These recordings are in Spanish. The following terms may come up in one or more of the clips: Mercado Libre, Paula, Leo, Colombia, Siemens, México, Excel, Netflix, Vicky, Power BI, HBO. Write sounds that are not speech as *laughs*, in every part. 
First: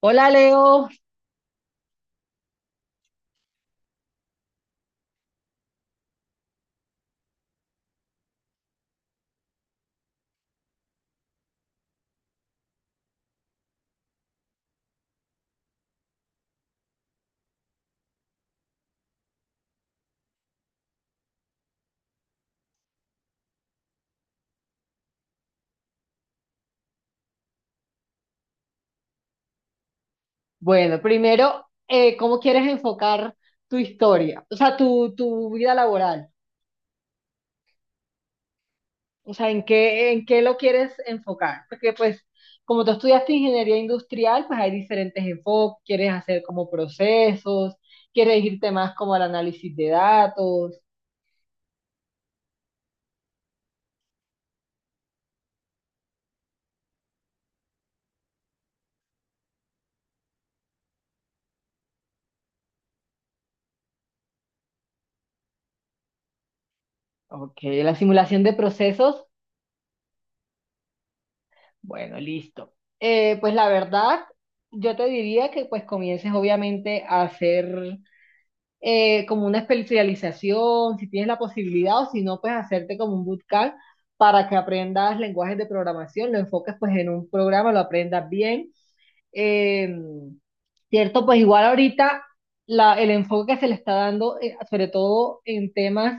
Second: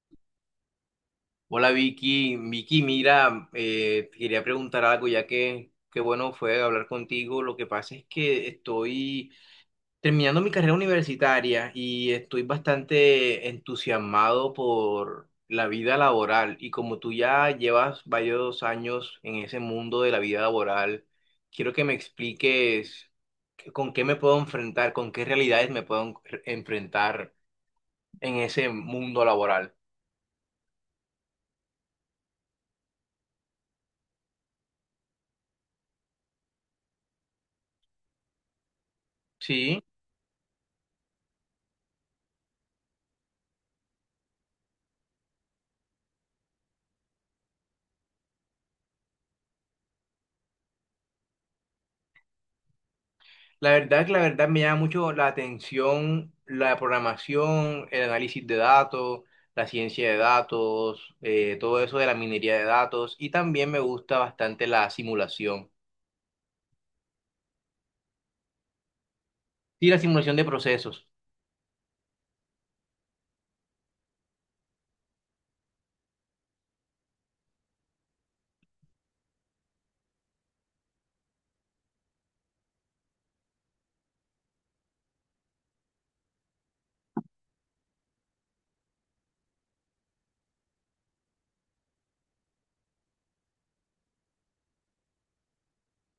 Hola Leo. Hola Vicky, Vicky, mira, te quería preguntar algo ya que qué bueno fue hablar contigo. Lo que pasa es que estoy terminando mi carrera universitaria y estoy bastante entusiasmado por la vida laboral y como tú ya llevas varios años en ese mundo de la vida laboral, quiero que me expliques con qué me puedo enfrentar, con qué realidades me puedo enfrentar en ese mundo laboral. Bueno, primero, ¿cómo quieres enfocar tu historia? O sea, tu vida laboral. O sea, ¿en Sí. qué lo quieres enfocar? Porque pues, como tú estudiaste ingeniería industrial, pues hay diferentes enfoques. Quieres hacer como procesos, quieres irte más como al análisis de datos. La verdad me llama mucho la atención la programación, el análisis de datos, la ciencia de datos, todo eso de la minería de datos y también me gusta bastante la simulación. Ok, la simulación de procesos. Sí, la simulación de procesos. Bueno, listo. Pues la verdad, yo te diría que pues comiences obviamente a hacer como una especialización, si tienes la posibilidad o si no, pues hacerte como un bootcamp para que aprendas lenguajes de programación, lo enfoques pues en un programa, lo aprendas bien. Eh, Cierto, pues igual ahorita el enfoque que se le está dando, sobre todo en temas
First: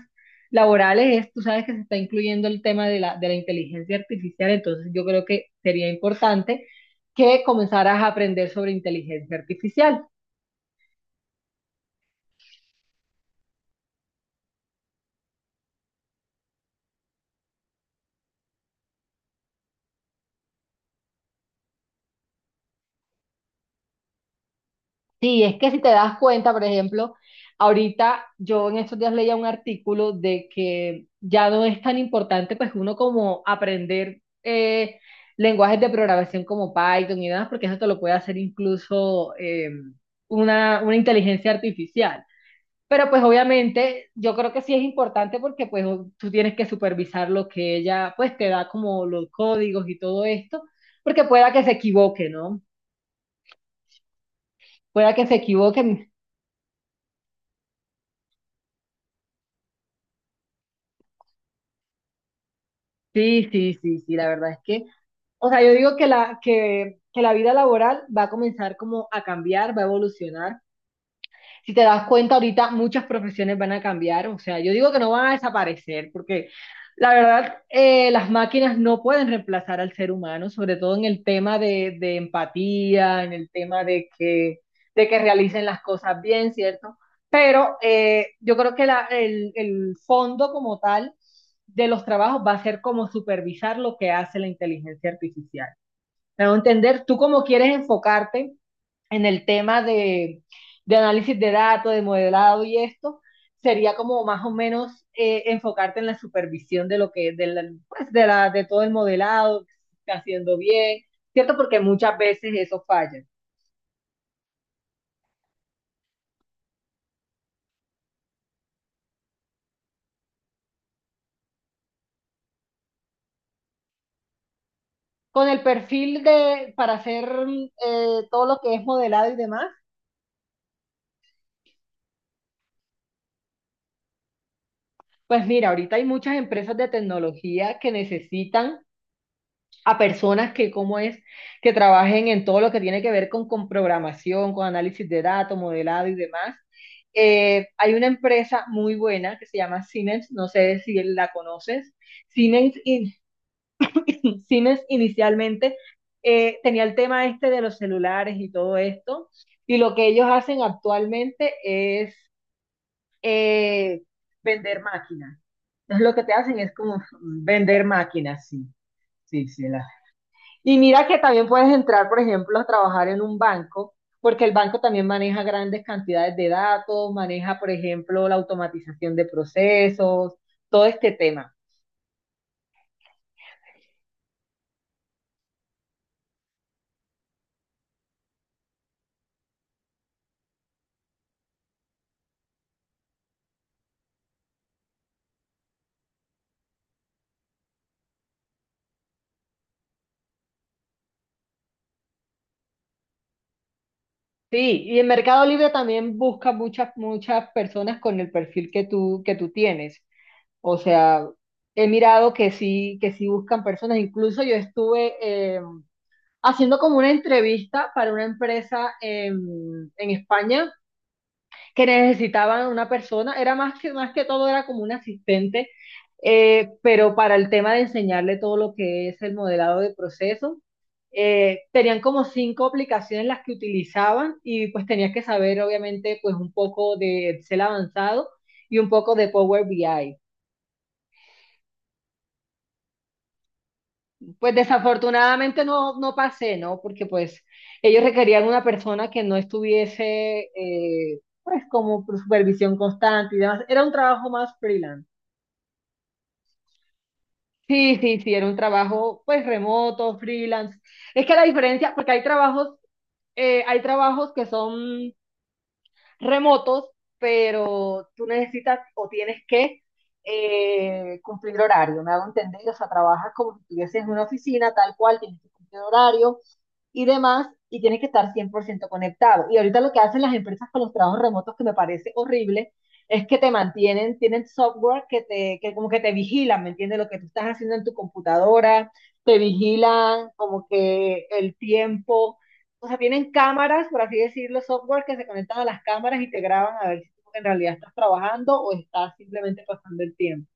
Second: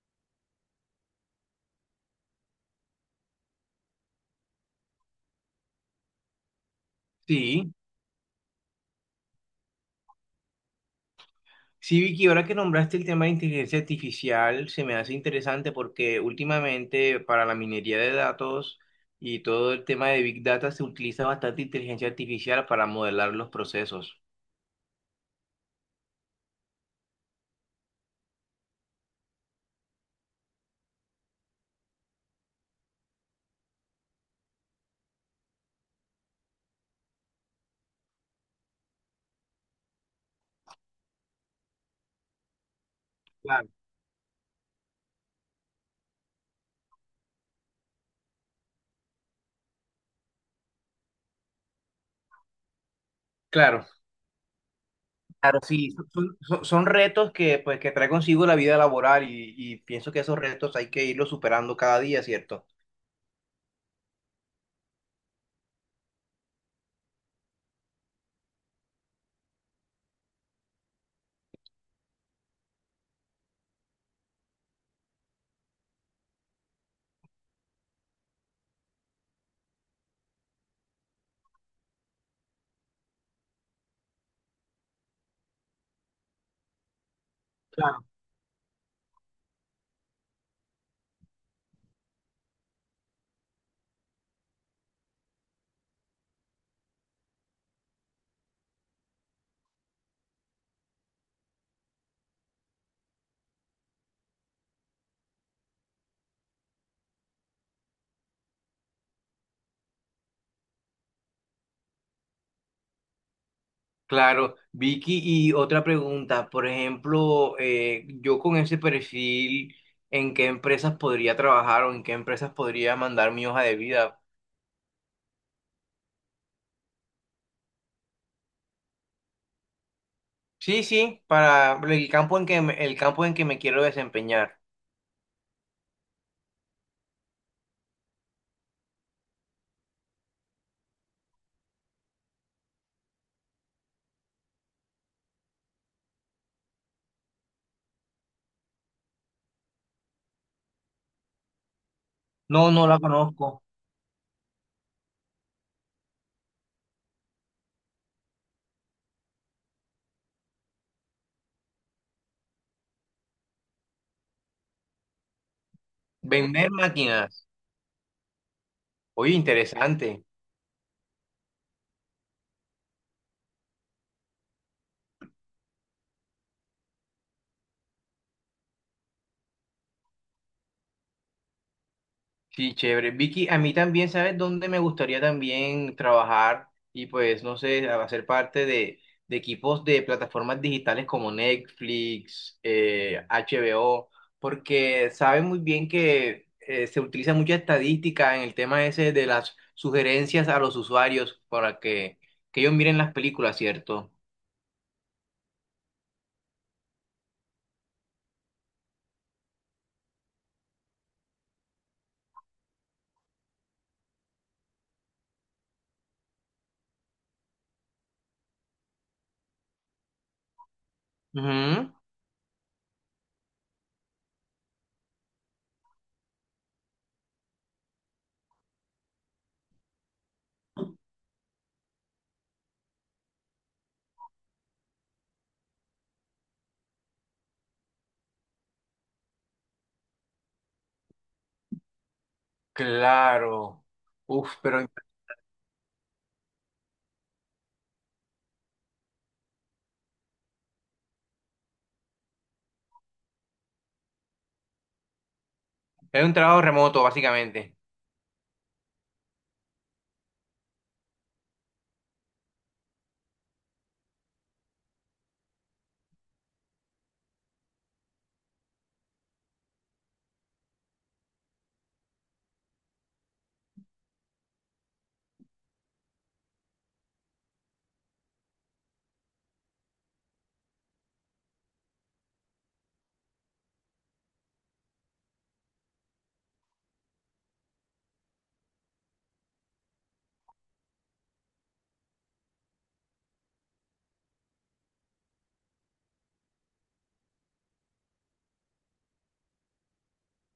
laborales, es, tú sabes que se está incluyendo el tema de la inteligencia artificial, entonces yo creo que sería importante que Sí, comenzaras a aprender sobre inteligencia artificial. sí, Vicky, ahora que nombraste el tema de inteligencia artificial, se me hace interesante porque últimamente para la minería de datos y todo el tema de Big Data se utiliza bastante inteligencia artificial para modelar los procesos. Sí, es que si te das cuenta, por ejemplo, ahorita yo en estos días leía un artículo de que ya no es tan importante pues uno como aprender lenguajes de programación como Python y demás, porque eso te lo puede hacer incluso una inteligencia artificial. Pero pues Claro. obviamente yo creo que sí es importante porque pues tú tienes que supervisar lo que ella pues te da como los códigos y todo esto, porque pueda que se equivoque, ¿no? Claro. Pueda que se Claro, sí, equivoque. Son retos que, pues, que trae consigo la vida laboral y pienso que esos retos hay que irlos superando cada día, ¿cierto? Sí, sí, sí, sí, la verdad es que, o sea, yo digo que la vida laboral va a comenzar como a cambiar, va a evolucionar. Si te das cuenta, ahorita muchas profesiones van a cambiar, o sea, yo digo que no van a desaparecer, porque la verdad, las máquinas no pueden reemplazar al ser humano, sobre todo en el tema de empatía, en el tema de que realicen las cosas bien, ¿cierto? Pero Claro. Yo creo que el fondo como tal de los trabajos va a ser como supervisar lo que hace la inteligencia artificial. Me a entender, tú cómo quieres enfocarte en el tema de análisis de datos, de modelado y esto, sería como más o menos enfocarte en la supervisión de lo que, de, la, pues de, la, de todo el modelado, que se está haciendo bien, ¿cierto? Porque muchas veces eso falla. Claro, Vicky, y otra pregunta, por ejemplo, yo con ese perfil, ¿en qué empresas podría trabajar o en qué empresas podría mandar mi hoja de vida? Con el perfil de, para hacer todo lo que es modelado y demás, Sí, sí, para el campo en que me quiero desempeñar. pues mira, ahorita hay muchas empresas de tecnología que necesitan a personas que, cómo es, que trabajen en todo lo que tiene que ver con programación, con análisis de datos, modelado y demás. Hay una empresa muy buena que se llama Siemens, no sé si la conoces. No, Siemens, no la in- conozco. *laughs* Siemens inicialmente tenía el tema este de los celulares y todo esto, y lo que ellos hacen actualmente es eh, vender máquinas. Entonces lo que te hacen Vender es como *laughs* máquinas. vender máquinas, sí, Oye, sí, sí, interesante. y mira que también puedes entrar, por ejemplo, a trabajar en un banco, porque el banco también maneja grandes cantidades de datos, maneja, por ejemplo, la automatización de procesos, todo este tema. Sí, chévere. Vicky, a mí también, ¿sabes dónde me gustaría también trabajar y pues, no sé, hacer parte de equipos de plataformas digitales como Netflix, HBO, porque saben muy bien que se utiliza mucha estadística en el tema ese de las sugerencias a los usuarios para que ellos miren las películas, ¿cierto? Sí, y en Mercado Libre también busca muchas personas con el perfil que tú tienes. O sea, he mirado que sí buscan personas. Incluso yo estuve haciendo como una entrevista para una empresa en España que Ujú. necesitaban una persona, era más que todo, era como un asistente, pero para el tema de enseñarle todo lo que es el modelado de proceso, tenían como cinco aplicaciones las que utilizaban y pues tenías que saber obviamente pues un poco de Excel avanzado y un poco de Power BI. Claro. Pues Uf, pero desafortunadamente no, no pasé, ¿no? Porque pues ellos requerían una persona que no estuviese pues como por supervisión constante y demás. Era un trabajo más freelance. es un trabajo remoto, básicamente. Sí, sí, sí, era un trabajo pues remoto, freelance. Es que la diferencia, porque hay trabajos que son remotos, pero tú necesitas o tienes que cumplir horario, ¿me hago entender? O sea, trabajas como si estuvieses en una oficina, tal cual, tienes que cumplir horario, y demás, y tienes que estar 100% conectado. Y ahorita lo que hacen las empresas con los trabajos remotos, que me parece horrible, es que te mantienen, tienen software que te, que como que te vigilan, ¿me entiendes? Lo que tú estás haciendo en tu computadora, te vigilan como que el tiempo, o sea, tienen cámaras, por así decirlo, software que se conectan a las cámaras y te graban a ver si tú en realidad estás trabajando o estás simplemente pasando el tiempo.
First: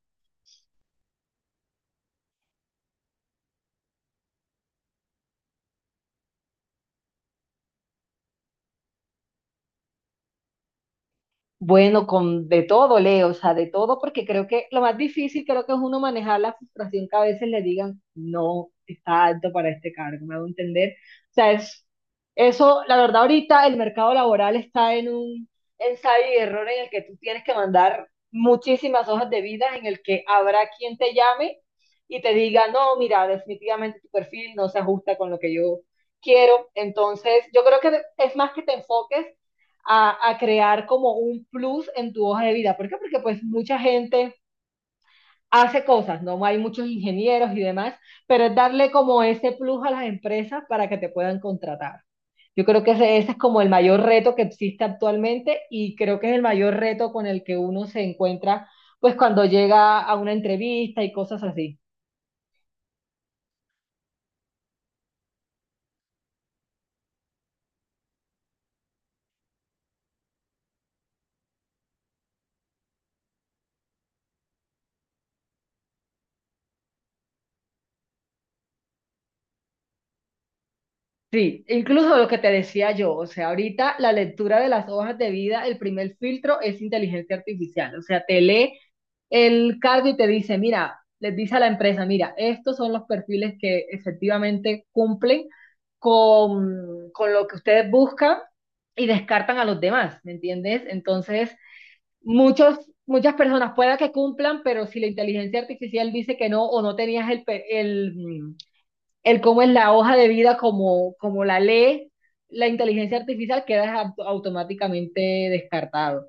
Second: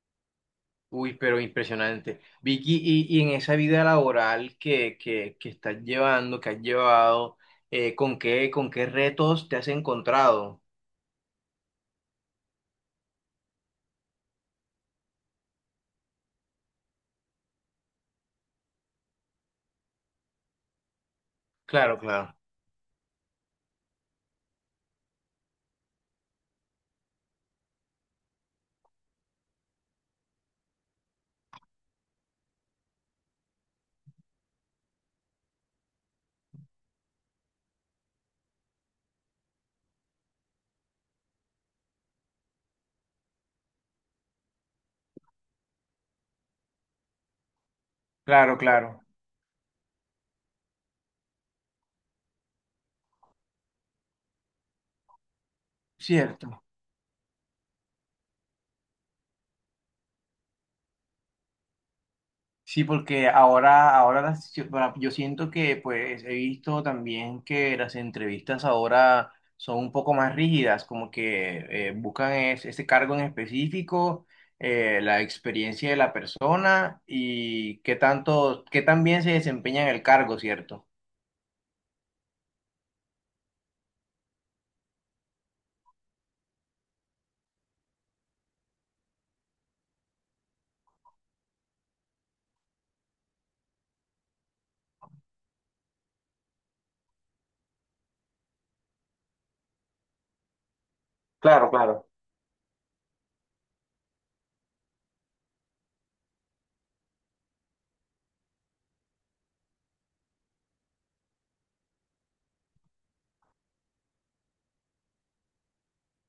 Uy, pero impresionante. Vicky, y en esa vida laboral que estás llevando, que has llevado, con qué retos te has encontrado? Bueno, con de todo, Leo, o sea, de todo, porque creo que lo más difícil creo que es uno manejar la frustración que a veces le digan, no, está alto para este cargo, me hago entender. O sea, es Claro, claro. eso, la verdad, ahorita el mercado laboral está en un ensayo y error en el que tú tienes que mandar muchísimas hojas de vida, en el que habrá quien te llame y te diga, no, mira, definitivamente tu perfil no se ajusta con lo que yo quiero. Entonces, yo creo que es más que te enfoques a crear como un plus en tu hoja de vida. ¿Por qué? Porque pues mucha gente hace cosas, ¿no? Hay muchos ingenieros y demás, pero es Claro, darle claro. como ese plus a las empresas para que te puedan contratar. Yo creo que ese es como el mayor reto que existe actualmente y creo que es el Cierto. mayor reto con el que uno se encuentra pues cuando llega a una entrevista y cosas así. Sí, porque yo, bueno, yo siento que pues he visto también que las entrevistas ahora son un poco más rígidas, como que buscan ese cargo en específico, la experiencia de la persona y qué tanto, qué tan bien se desempeña en el cargo, ¿cierto? Sí, incluso lo que te decía yo, o sea, ahorita la lectura de las hojas de vida, el primer filtro es inteligencia artificial, o sea, te lee el cargo y te dice, mira, les dice a la empresa, mira, estos son los perfiles que efectivamente cumplen con lo que ustedes buscan y descartan a los demás, ¿me entiendes? Entonces, Claro, claro. muchos, muchas personas pueda que cumplan, pero si la inteligencia artificial dice que no o no tenías el, el cómo es la hoja de vida como, como la ley, la inteligencia artificial queda automáticamente descartado.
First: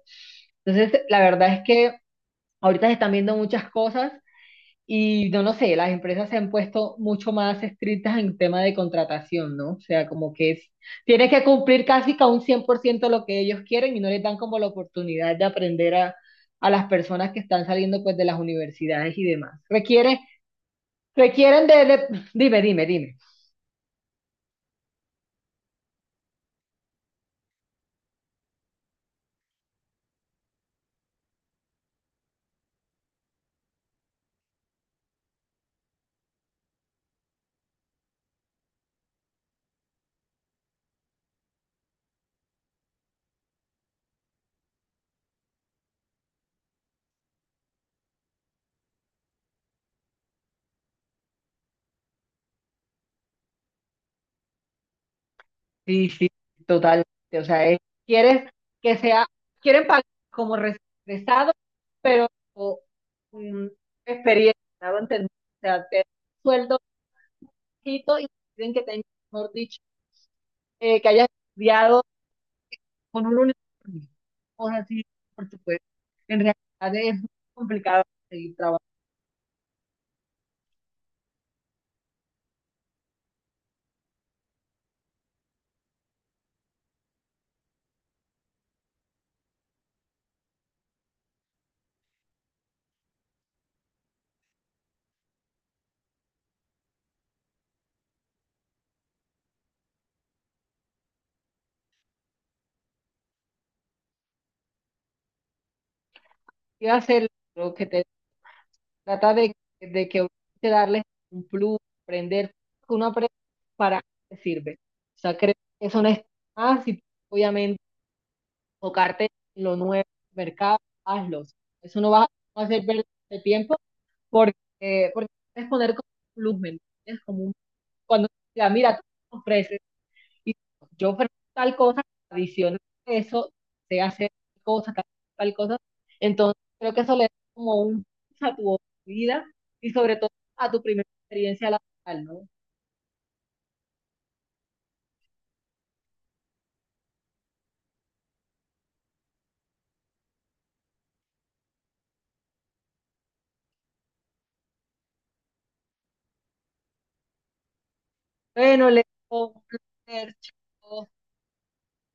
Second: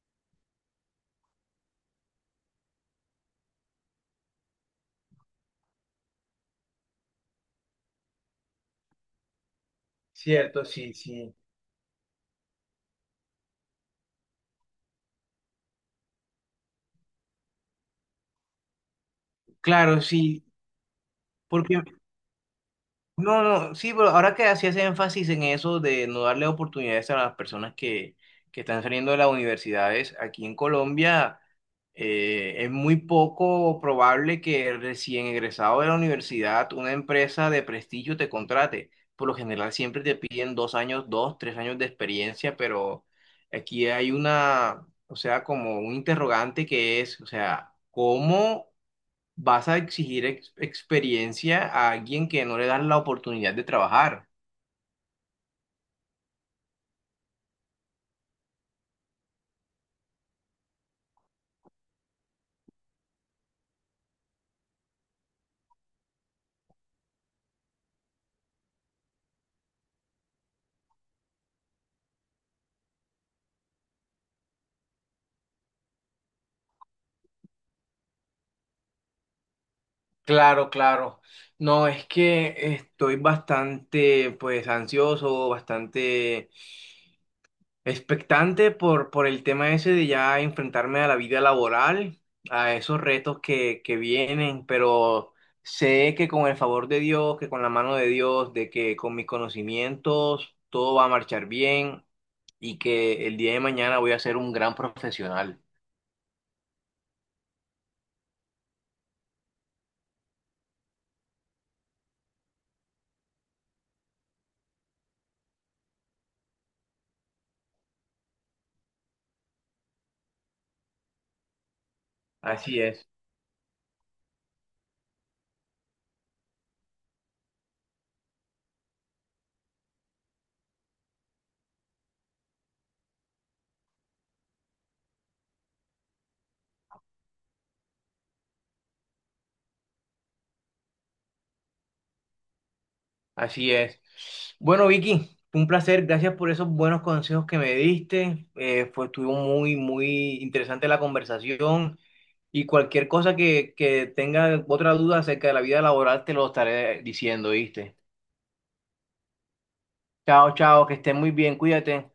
Entonces, la verdad es que ahorita se están viendo muchas cosas y no lo sé, las empresas se han puesto mucho más estrictas en tema de contratación, ¿no? O sea, como que Cierto, es, sí, tienes sí. que cumplir casi que a un 100% lo que ellos quieren y no les dan como la oportunidad de aprender a las personas que están saliendo pues de las universidades y demás. Claro, Requieren, sí, requieren porque de- dime, dime, dime. no, no, sí, pero ahora que hacías énfasis en eso de no darle oportunidades a las personas que están saliendo de las universidades, aquí en Colombia es muy poco probable que recién egresado de la universidad una empresa de prestigio te contrate. Por lo general siempre te piden 2 años, 2, 3 años de experiencia, pero aquí hay una, o sea, como un interrogante que es, o sea, ¿cómo vas a exigir experiencia a alguien que no le das la oportunidad de trabajar? Sí, sí, totalmente. O sea, es- quieres que sea, quieren pagar como regresado, pero mm, experiencia, ¿no? Entender, O sea, te- sueldo poquito y quieren que tengas, mejor dicho, que hayas estudiado con un uniforme, cosas así, por supuesto. En realidad es muy complicado seguir trabajando. Claro, claro. No, es que estoy bastante, pues, ansioso, bastante expectante por el tema ese de ya enfrentarme a la vida laboral, a esos retos que vienen, pero sé que con el favor de Dios, que con la mano de Dios, de que con mis conocimientos todo va a marchar bien y que el día de mañana voy a ser un gran profesional. Y hacer lo que te trata de que uno te darles un plus, aprender, que uno aprende para qué sirve. O sea, creo que eso no es más y obviamente tocarte en lo nuevo, mercado, hazlo. Eso no va a Así hacer perder es, el tiempo porque, porque puedes poner como un plus, ¿me entiendes? Como un cuando diga, mira, tú ofreces, y yo ofrezco tal cosa, adicional a eso, se hace tal cosa, tal, tal cosa. Entonces, creo que eso le da como un plus a tu vida y sobre todo a tu primera experiencia laboral, ¿no? así es. Bueno, Vicky, fue un placer. Gracias por esos buenos consejos que me diste. Estuvo muy, muy interesante la conversación. Y cualquier cosa que tenga otra duda acerca de la vida laboral, te lo estaré diciendo, ¿viste? Bueno, le digo, un placer, Chao, chao, que chao. estés muy bien, cuídate.